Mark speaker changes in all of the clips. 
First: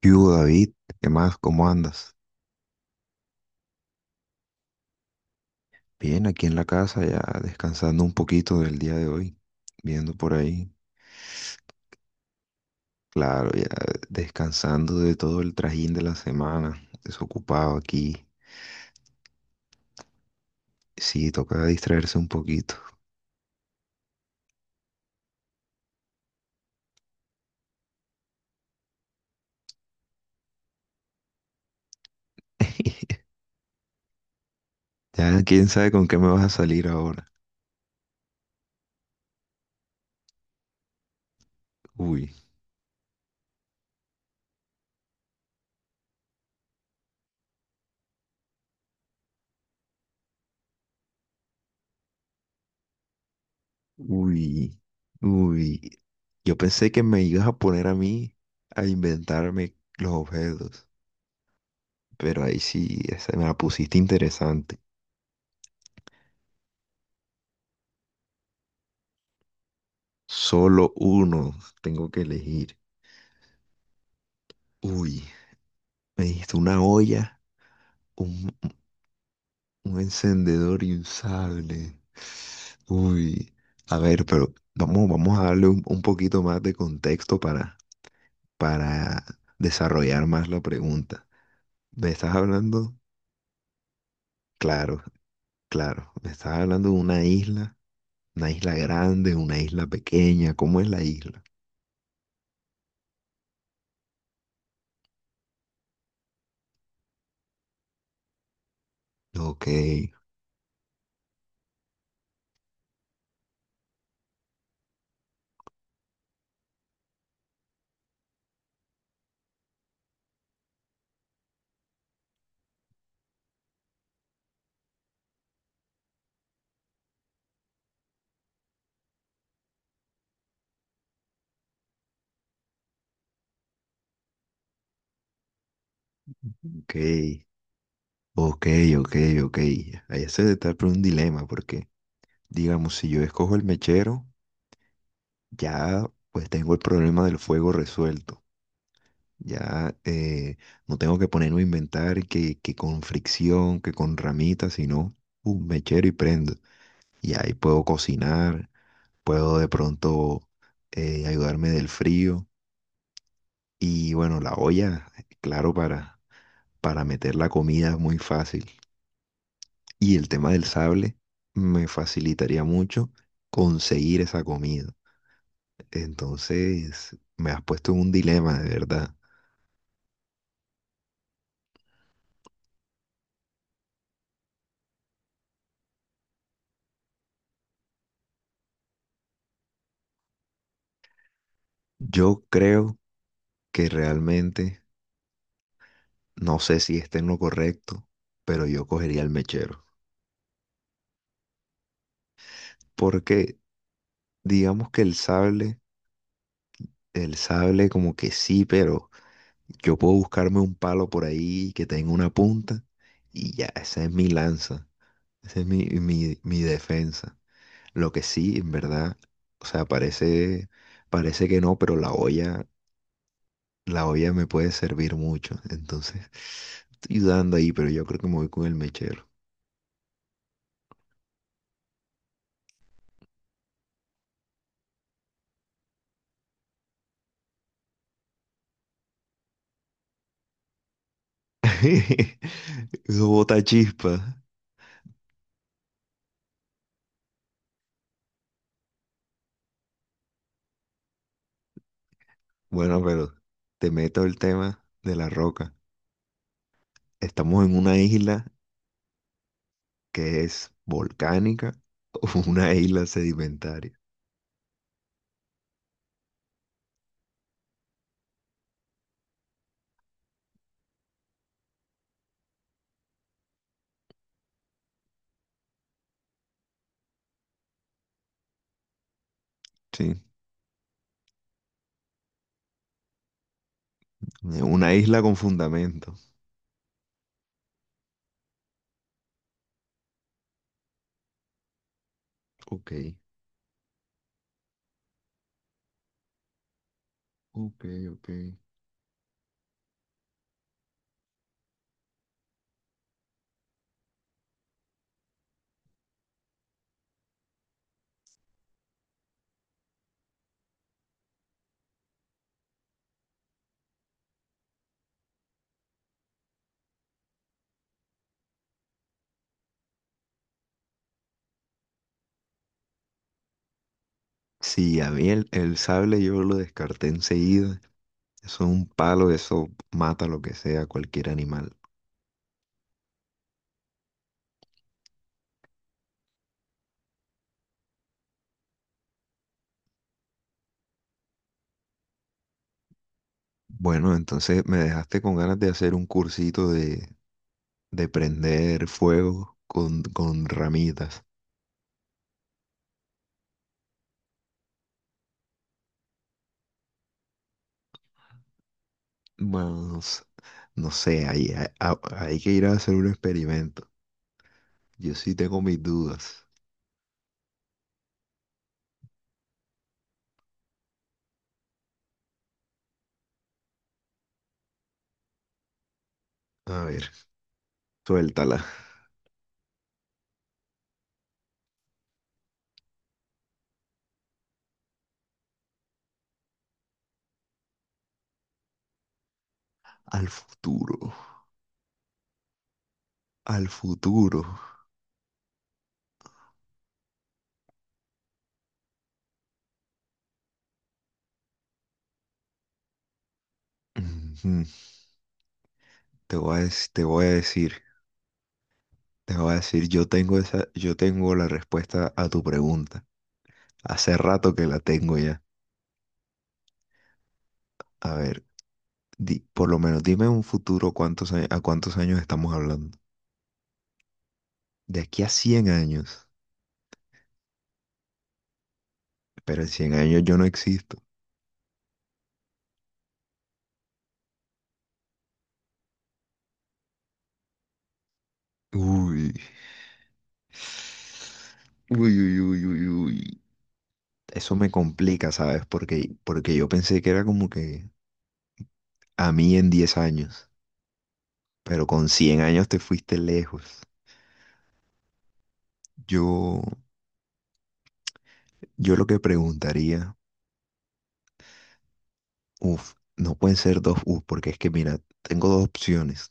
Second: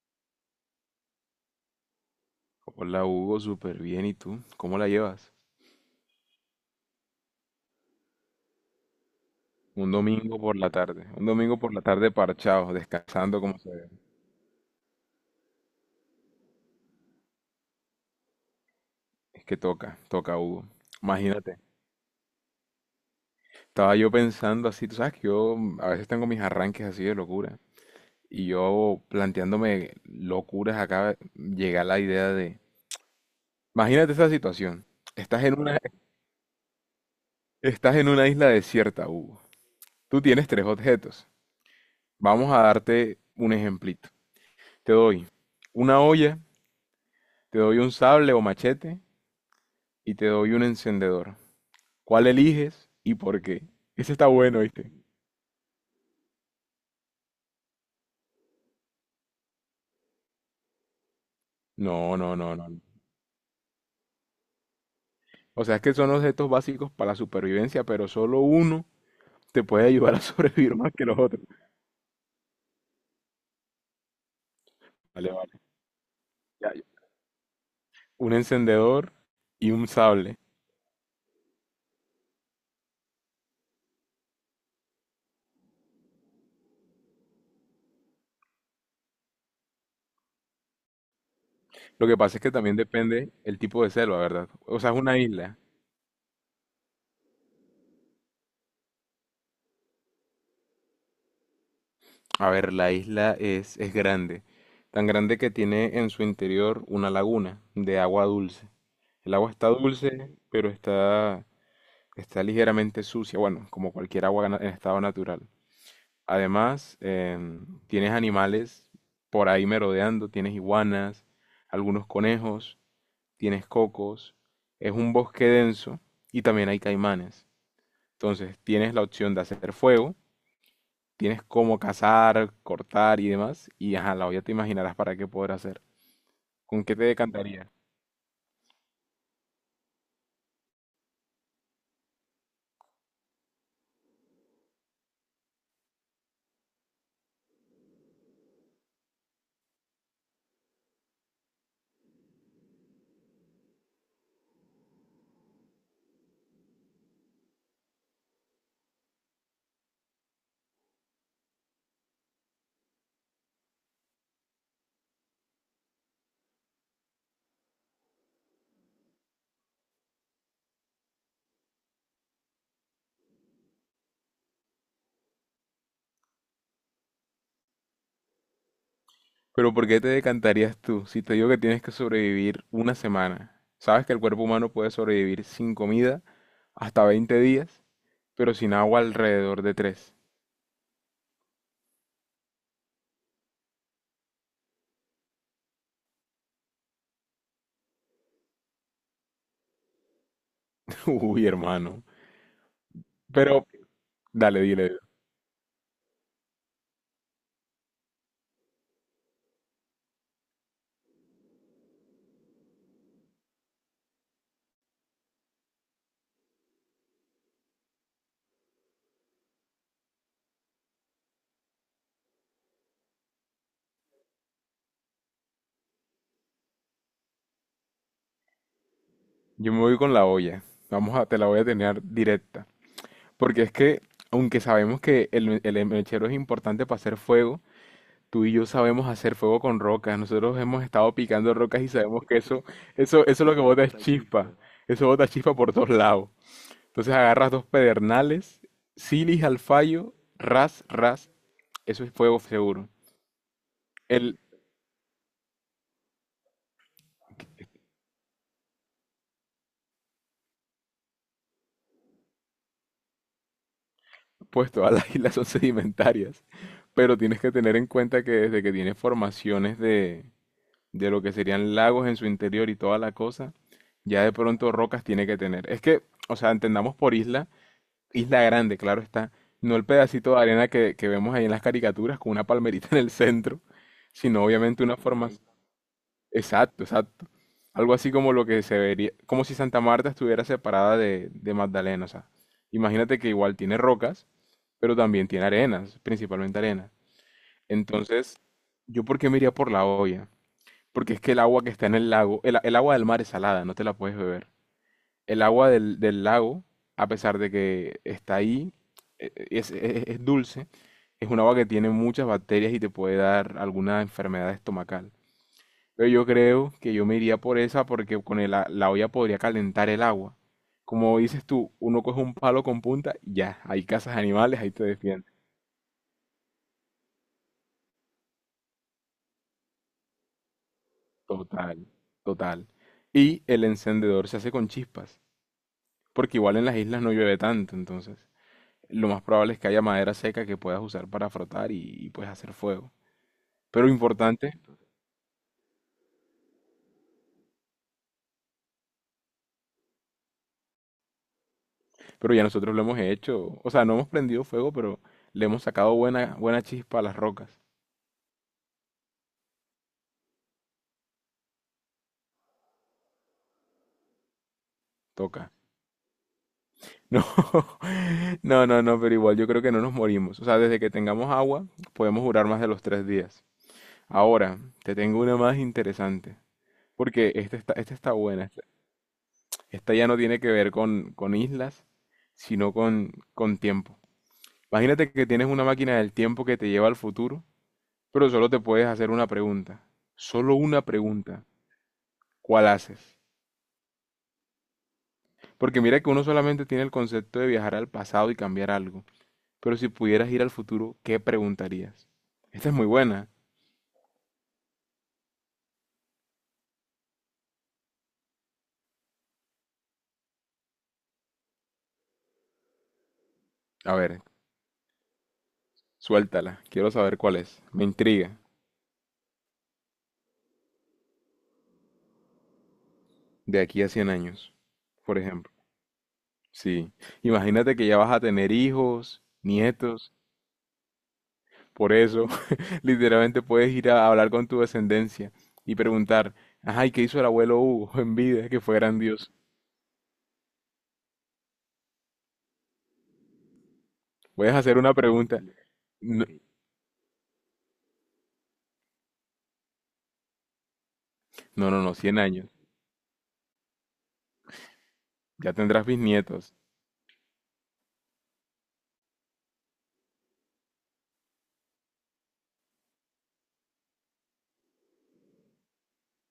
Speaker 1: ¿Qué hubo, David? ¿Qué más? ¿Cómo andas?
Speaker 2: Hola Hugo, súper bien. ¿Y tú? ¿Cómo la llevas?
Speaker 1: Bien, aquí en la casa ya descansando un poquito del día de hoy,
Speaker 2: Un
Speaker 1: viendo por
Speaker 2: domingo por la
Speaker 1: ahí,
Speaker 2: tarde. Un domingo por la tarde parchado, descansando
Speaker 1: claro,
Speaker 2: como
Speaker 1: ya
Speaker 2: se ve.
Speaker 1: descansando de todo el trajín de la semana, desocupado aquí.
Speaker 2: Es que toca, toca Hugo.
Speaker 1: Sí,
Speaker 2: Imagínate.
Speaker 1: toca distraerse un poquito.
Speaker 2: Estaba yo pensando así, tú sabes que yo a veces tengo mis arranques así de locura. Y yo planteándome locuras acá, llega la idea de... Imagínate esa situación.
Speaker 1: Ya
Speaker 2: Estás en
Speaker 1: quién
Speaker 2: una,
Speaker 1: sabe con qué me vas a salir ahora.
Speaker 2: estás en una isla desierta, Hugo. Tú tienes tres objetos.
Speaker 1: Uy,
Speaker 2: Vamos a darte un ejemplito. Te doy una olla, te doy un sable o machete y te doy un encendedor. ¿Cuál eliges y por qué? Ese está bueno,
Speaker 1: uy,
Speaker 2: ¿viste?
Speaker 1: uy. Yo pensé que me ibas a poner a mí a inventarme los objetos,
Speaker 2: No, no,
Speaker 1: pero
Speaker 2: no,
Speaker 1: ahí
Speaker 2: no, no.
Speaker 1: sí, esa me la pusiste interesante.
Speaker 2: O sea, es que son objetos básicos para la supervivencia, pero solo uno te puede ayudar a sobrevivir más
Speaker 1: Solo
Speaker 2: que los otros.
Speaker 1: uno. Tengo que elegir. Uy,
Speaker 2: Vale, vale.
Speaker 1: me dijiste
Speaker 2: Ya,
Speaker 1: una
Speaker 2: ya.
Speaker 1: olla,
Speaker 2: Un
Speaker 1: un,
Speaker 2: encendedor y un
Speaker 1: un
Speaker 2: sable.
Speaker 1: encendedor y un sable. Uy, a ver, pero vamos, vamos a darle un poquito más de contexto para desarrollar más la pregunta.
Speaker 2: Lo
Speaker 1: ¿Me
Speaker 2: que
Speaker 1: estás
Speaker 2: pasa es que también
Speaker 1: hablando?
Speaker 2: depende el tipo de selva, ¿verdad? O sea, es
Speaker 1: Claro,
Speaker 2: una isla.
Speaker 1: claro. ¿Me estás hablando de una isla? ¿Una isla grande? ¿Una isla pequeña? ¿Cómo es la isla?
Speaker 2: A ver, la isla es grande, tan grande que tiene en su interior una laguna de agua dulce. El agua
Speaker 1: Ok,
Speaker 2: está dulce, pero está está ligeramente sucia, bueno, como cualquier agua en estado natural. Además, tienes animales por ahí merodeando, tienes iguanas, algunos conejos, tienes cocos. Es un bosque denso y también hay caimanes. Entonces, tienes la opción de hacer fuego, tienes cómo cazar, cortar y demás. Y ajá, la olla te imaginarás para qué poder hacer. ¿Con
Speaker 1: ok.
Speaker 2: qué te decantarías?
Speaker 1: Ok, ok, ok. Ahí se está por un dilema porque, digamos, si yo escojo el mechero, ya pues tengo el problema del fuego resuelto. Ya, no tengo que ponerme a inventar que con fricción, que con ramitas, sino un mechero y prendo. Y ahí puedo cocinar, puedo de pronto, ayudarme del frío. Y bueno, la olla, claro, para meter la comida es muy fácil. Y el tema del sable me facilitaría mucho conseguir esa comida. Entonces, me has puesto en un dilema, de verdad.
Speaker 2: Pero ¿por qué te decantarías tú si te digo que tienes que sobrevivir una semana? Sabes que el cuerpo humano puede sobrevivir sin comida hasta 20 días, pero sin agua alrededor de 3.
Speaker 1: Yo creo que realmente, no sé si esté en lo correcto, pero yo cogería el mechero.
Speaker 2: Uy, hermano.
Speaker 1: Porque
Speaker 2: Pero, dale,
Speaker 1: digamos
Speaker 2: dile.
Speaker 1: que el sable como que sí, pero yo puedo buscarme un palo por ahí que tenga una punta y ya, esa es mi lanza, esa es mi, mi defensa. Lo que sí, en verdad, o sea, parece, parece que no, pero la olla me puede servir mucho. Entonces, estoy dudando ahí, pero yo creo que me voy con el mechero.
Speaker 2: Yo me voy con la olla. Vamos a, te la voy a tener directa. Porque es que, aunque sabemos que el mechero es importante para hacer fuego, tú y yo sabemos hacer fuego con rocas. Nosotros hemos estado picando rocas y sabemos que
Speaker 1: Eso
Speaker 2: eso lo
Speaker 1: bota
Speaker 2: que bota es
Speaker 1: chispa.
Speaker 2: chispa. Chispa. Eso bota chispa por todos lados. Entonces agarras dos pedernales, silis al fallo, ras, ras. Eso es fuego seguro.
Speaker 1: Bueno, pero te meto el tema de la roca. Estamos en una isla que es volcánica o una isla sedimentaria.
Speaker 2: Pues todas las islas son sedimentarias, pero tienes que tener en cuenta que desde que tiene formaciones de lo que serían lagos en su interior y toda la cosa, ya de pronto rocas tiene que tener. Es que, o sea, entendamos por isla, isla grande, claro está, no el
Speaker 1: Sí,
Speaker 2: pedacito de arena que vemos ahí en las caricaturas con una palmerita en el centro, sino obviamente
Speaker 1: una
Speaker 2: una
Speaker 1: isla
Speaker 2: forma...
Speaker 1: con fundamento.
Speaker 2: Exacto, exacto. Algo así como lo que se vería, como si Santa Marta estuviera separada de Magdalena, o sea,
Speaker 1: Ok,
Speaker 2: imagínate que igual tiene rocas, pero también tiene arenas, principalmente arenas.
Speaker 1: ok, ok.
Speaker 2: Entonces, ¿yo por qué me iría por la olla? Porque es que el agua que está en el lago, el agua del mar es salada, no te la puedes beber. El agua del lago, a pesar de que está ahí, es dulce, es un agua que tiene muchas bacterias y te puede dar alguna enfermedad estomacal. Pero yo creo que yo me iría por esa porque con la olla podría calentar el agua. Como dices tú, uno coge un palo con punta, y ya, hay cazas animales, ahí te
Speaker 1: Sí, a mí
Speaker 2: defiendes.
Speaker 1: el sable yo lo descarté enseguida. Eso es un palo, eso mata lo que sea, cualquier animal.
Speaker 2: Total, total. Y el encendedor se hace con chispas, porque igual en las islas no llueve tanto, entonces lo más probable es que haya madera seca que puedas usar para frotar y puedes hacer fuego. Pero
Speaker 1: Bueno,
Speaker 2: importante,
Speaker 1: entonces me dejaste con ganas de hacer un cursito de prender fuego con ramitas.
Speaker 2: pero ya nosotros lo hemos hecho, o sea, no hemos prendido fuego, pero le hemos sacado buena, buena chispa a las rocas.
Speaker 1: Más, no sé, hay que ir a hacer un experimento. Yo sí
Speaker 2: Toca.
Speaker 1: tengo mis dudas.
Speaker 2: No, no, no, no, pero igual yo creo que no nos morimos. O sea, desde que tengamos agua, podemos durar más de los tres días. Ahora, te tengo una más interesante,
Speaker 1: A ver,
Speaker 2: porque esta está buena.
Speaker 1: suéltala.
Speaker 2: Esta ya no tiene que ver con islas, sino con tiempo. Imagínate que tienes una máquina del tiempo que te lleva al futuro, pero solo te puedes hacer una pregunta.
Speaker 1: Al
Speaker 2: Solo una
Speaker 1: futuro,
Speaker 2: pregunta. ¿Cuál haces?
Speaker 1: al futuro.
Speaker 2: Porque mira que uno solamente tiene el concepto de viajar al pasado y cambiar algo. Pero si pudieras ir al futuro, ¿qué preguntarías? Esta es muy buena.
Speaker 1: Ujú. Te voy a decir, te voy a decir, yo tengo esa, yo tengo la respuesta a tu pregunta.
Speaker 2: A
Speaker 1: Hace
Speaker 2: ver,
Speaker 1: rato que la tengo ya.
Speaker 2: suéltala. Quiero saber cuál es. Me
Speaker 1: A
Speaker 2: intriga.
Speaker 1: ver, por lo menos dime un futuro cuántos, a cuántos años estamos hablando.
Speaker 2: De aquí a 100 años,
Speaker 1: De
Speaker 2: por
Speaker 1: aquí a
Speaker 2: ejemplo.
Speaker 1: 100 años.
Speaker 2: Sí. Imagínate que ya vas a tener hijos,
Speaker 1: Pero en 100
Speaker 2: nietos.
Speaker 1: años yo no existo.
Speaker 2: Por eso, literalmente puedes ir a hablar con tu descendencia y preguntar, ay, ¿qué hizo el abuelo Hugo en vida? Que fue grandioso.
Speaker 1: Uy. Uy, uy, uy, uy, uy.
Speaker 2: Puedes
Speaker 1: Eso me
Speaker 2: hacer una
Speaker 1: complica,
Speaker 2: pregunta.
Speaker 1: ¿sabes?
Speaker 2: No,
Speaker 1: Porque yo pensé que era como que a mí en 10 años,
Speaker 2: no, no,
Speaker 1: pero
Speaker 2: no,
Speaker 1: con
Speaker 2: 100
Speaker 1: 100
Speaker 2: años.
Speaker 1: años te fuiste lejos.
Speaker 2: Ya tendrás bisnietos.
Speaker 1: Yo, yo lo que preguntaría, uff, no pueden ser dos uff, porque es que mira, tengo dos opciones.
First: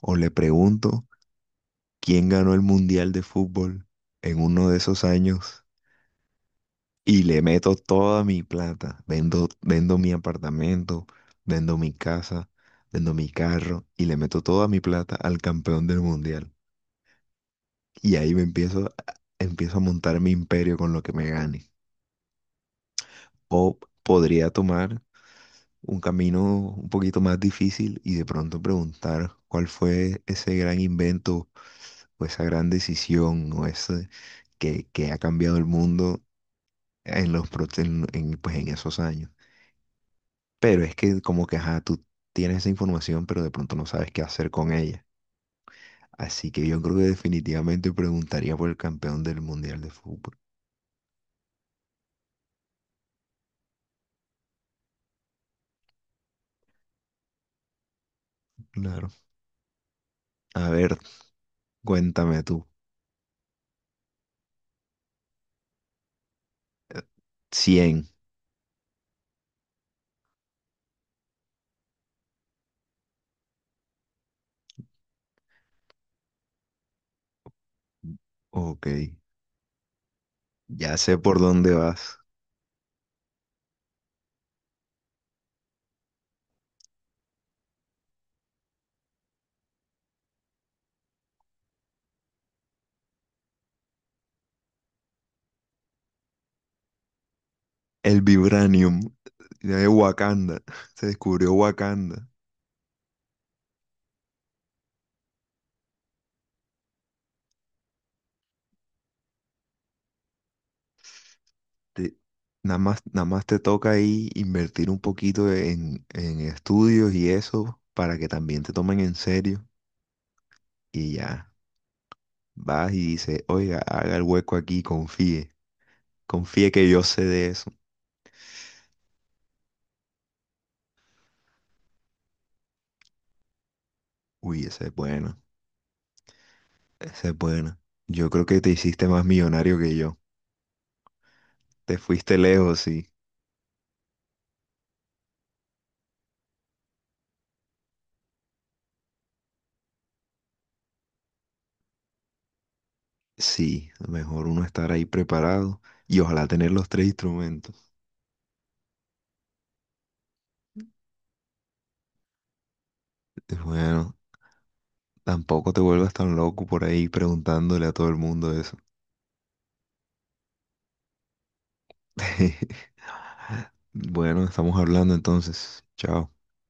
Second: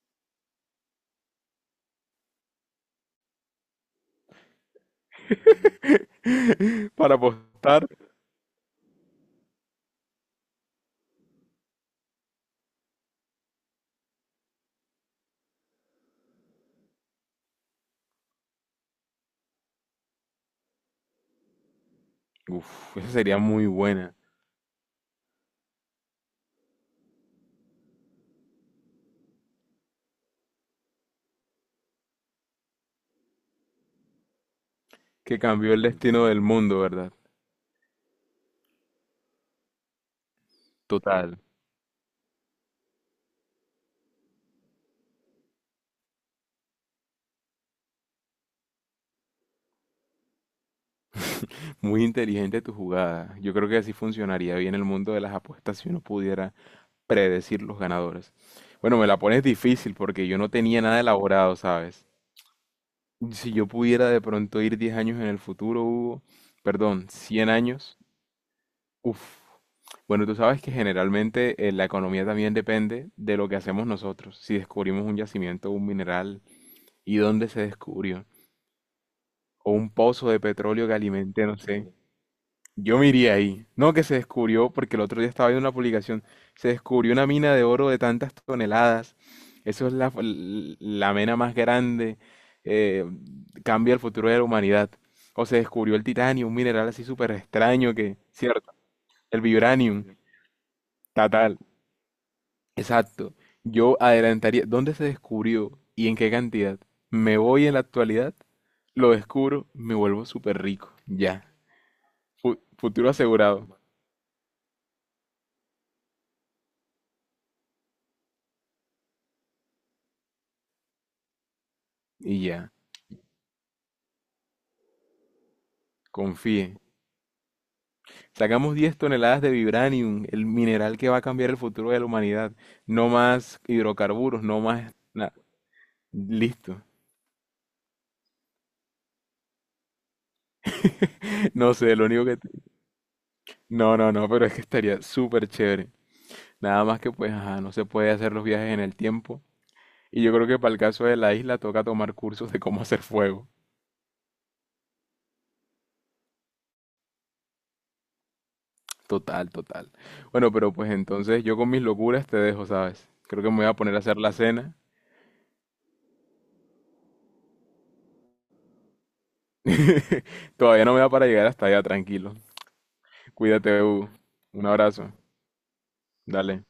Speaker 1: O le pregunto quién ganó el Mundial de Fútbol en uno de esos años.
Speaker 2: Para
Speaker 1: Y le meto
Speaker 2: apostar.
Speaker 1: toda mi plata. Vendo mi apartamento, vendo mi casa, vendo mi carro y le meto toda mi plata al campeón del mundial. Y ahí empiezo a montar mi imperio con lo que me gane.
Speaker 2: Uf, esa sería muy
Speaker 1: O
Speaker 2: buena.
Speaker 1: podría tomar un camino un poquito más difícil y de pronto preguntar cuál fue ese gran invento o esa gran decisión o ese que, ha
Speaker 2: ¿Que
Speaker 1: cambiado el
Speaker 2: cambió el
Speaker 1: mundo
Speaker 2: destino del mundo, verdad?
Speaker 1: en los, pro- en, pues, en esos años. Pero es que
Speaker 2: Total.
Speaker 1: como que, ajá, tú tienes esa información, pero de pronto no sabes qué hacer con ella. Así que yo creo que definitivamente preguntaría por el campeón del Mundial de Fútbol.
Speaker 2: Muy inteligente tu jugada. Yo creo que así funcionaría bien el mundo de las apuestas si uno pudiera predecir los ganadores. Bueno, me
Speaker 1: Claro.
Speaker 2: la pones difícil porque yo no
Speaker 1: A
Speaker 2: tenía
Speaker 1: ver,
Speaker 2: nada elaborado, ¿sabes?
Speaker 1: cuéntame tú.
Speaker 2: Si yo pudiera de pronto ir 10 años en el futuro, Hugo,
Speaker 1: Eh,
Speaker 2: perdón, 100 años,
Speaker 1: 100.
Speaker 2: uff. Bueno, tú sabes que generalmente la economía también depende de lo que hacemos nosotros. Si descubrimos un yacimiento, un mineral y dónde se descubrió,
Speaker 1: Ok.
Speaker 2: o un pozo de petróleo que
Speaker 1: Ya sé por
Speaker 2: alimente, no
Speaker 1: dónde
Speaker 2: sé,
Speaker 1: vas.
Speaker 2: yo me iría ahí. No que se descubrió, porque el otro día estaba viendo una publicación, se descubrió una mina de oro de tantas toneladas. Eso es la mena más grande. eh, Cambia el futuro de la humanidad. O se descubrió el titanio, un mineral así súper extraño que,
Speaker 1: El
Speaker 2: cierto,
Speaker 1: vibranium
Speaker 2: el
Speaker 1: de
Speaker 2: vibranium,
Speaker 1: Wakanda. Se descubrió
Speaker 2: total.
Speaker 1: Wakanda.
Speaker 2: Exacto. Yo adelantaría, ¿dónde se descubrió y en qué cantidad? Me voy en la actualidad, lo descubro, me vuelvo súper rico. Ya.
Speaker 1: Te- nada más,
Speaker 2: Futuro
Speaker 1: nada más te
Speaker 2: asegurado.
Speaker 1: toca ahí invertir un poquito en estudios y eso para que también te tomen en serio. Y ya.
Speaker 2: Y ya.
Speaker 1: Vas y dices, oiga, haga el hueco aquí, confíe.
Speaker 2: Confíe.
Speaker 1: Confíe que yo sé de eso.
Speaker 2: Sacamos 10 toneladas de vibranium, el mineral que va a cambiar el futuro de la humanidad. No más hidrocarburos, no
Speaker 1: Uy, esa es
Speaker 2: más nada.
Speaker 1: buena.
Speaker 2: Listo.
Speaker 1: Esa es buena. Yo creo que te hiciste más millonario que yo.
Speaker 2: No sé,
Speaker 1: Te
Speaker 2: lo único
Speaker 1: fuiste
Speaker 2: que... te-
Speaker 1: lejos, sí.
Speaker 2: No, no, no, pero es que estaría súper chévere. Nada más que pues, ajá, no se puede hacer los viajes en el tiempo. Y yo creo que para el caso de la isla toca tomar cursos de cómo hacer fuego.
Speaker 1: Sí, mejor uno estar ahí preparado y ojalá tener los tres instrumentos.
Speaker 2: Total, total. Bueno, pero pues entonces yo con mis locuras te dejo, ¿sabes? Creo que me voy a poner a
Speaker 1: Bueno,
Speaker 2: hacer la cena.
Speaker 1: tampoco te vuelvas tan loco por ahí preguntándole a todo el mundo eso.
Speaker 2: Todavía no me da para llegar hasta allá, tranquilo. Cuídate, Hugo.
Speaker 1: Bueno,
Speaker 2: Un
Speaker 1: estamos
Speaker 2: abrazo.
Speaker 1: hablando entonces. Chao.
Speaker 2: Dale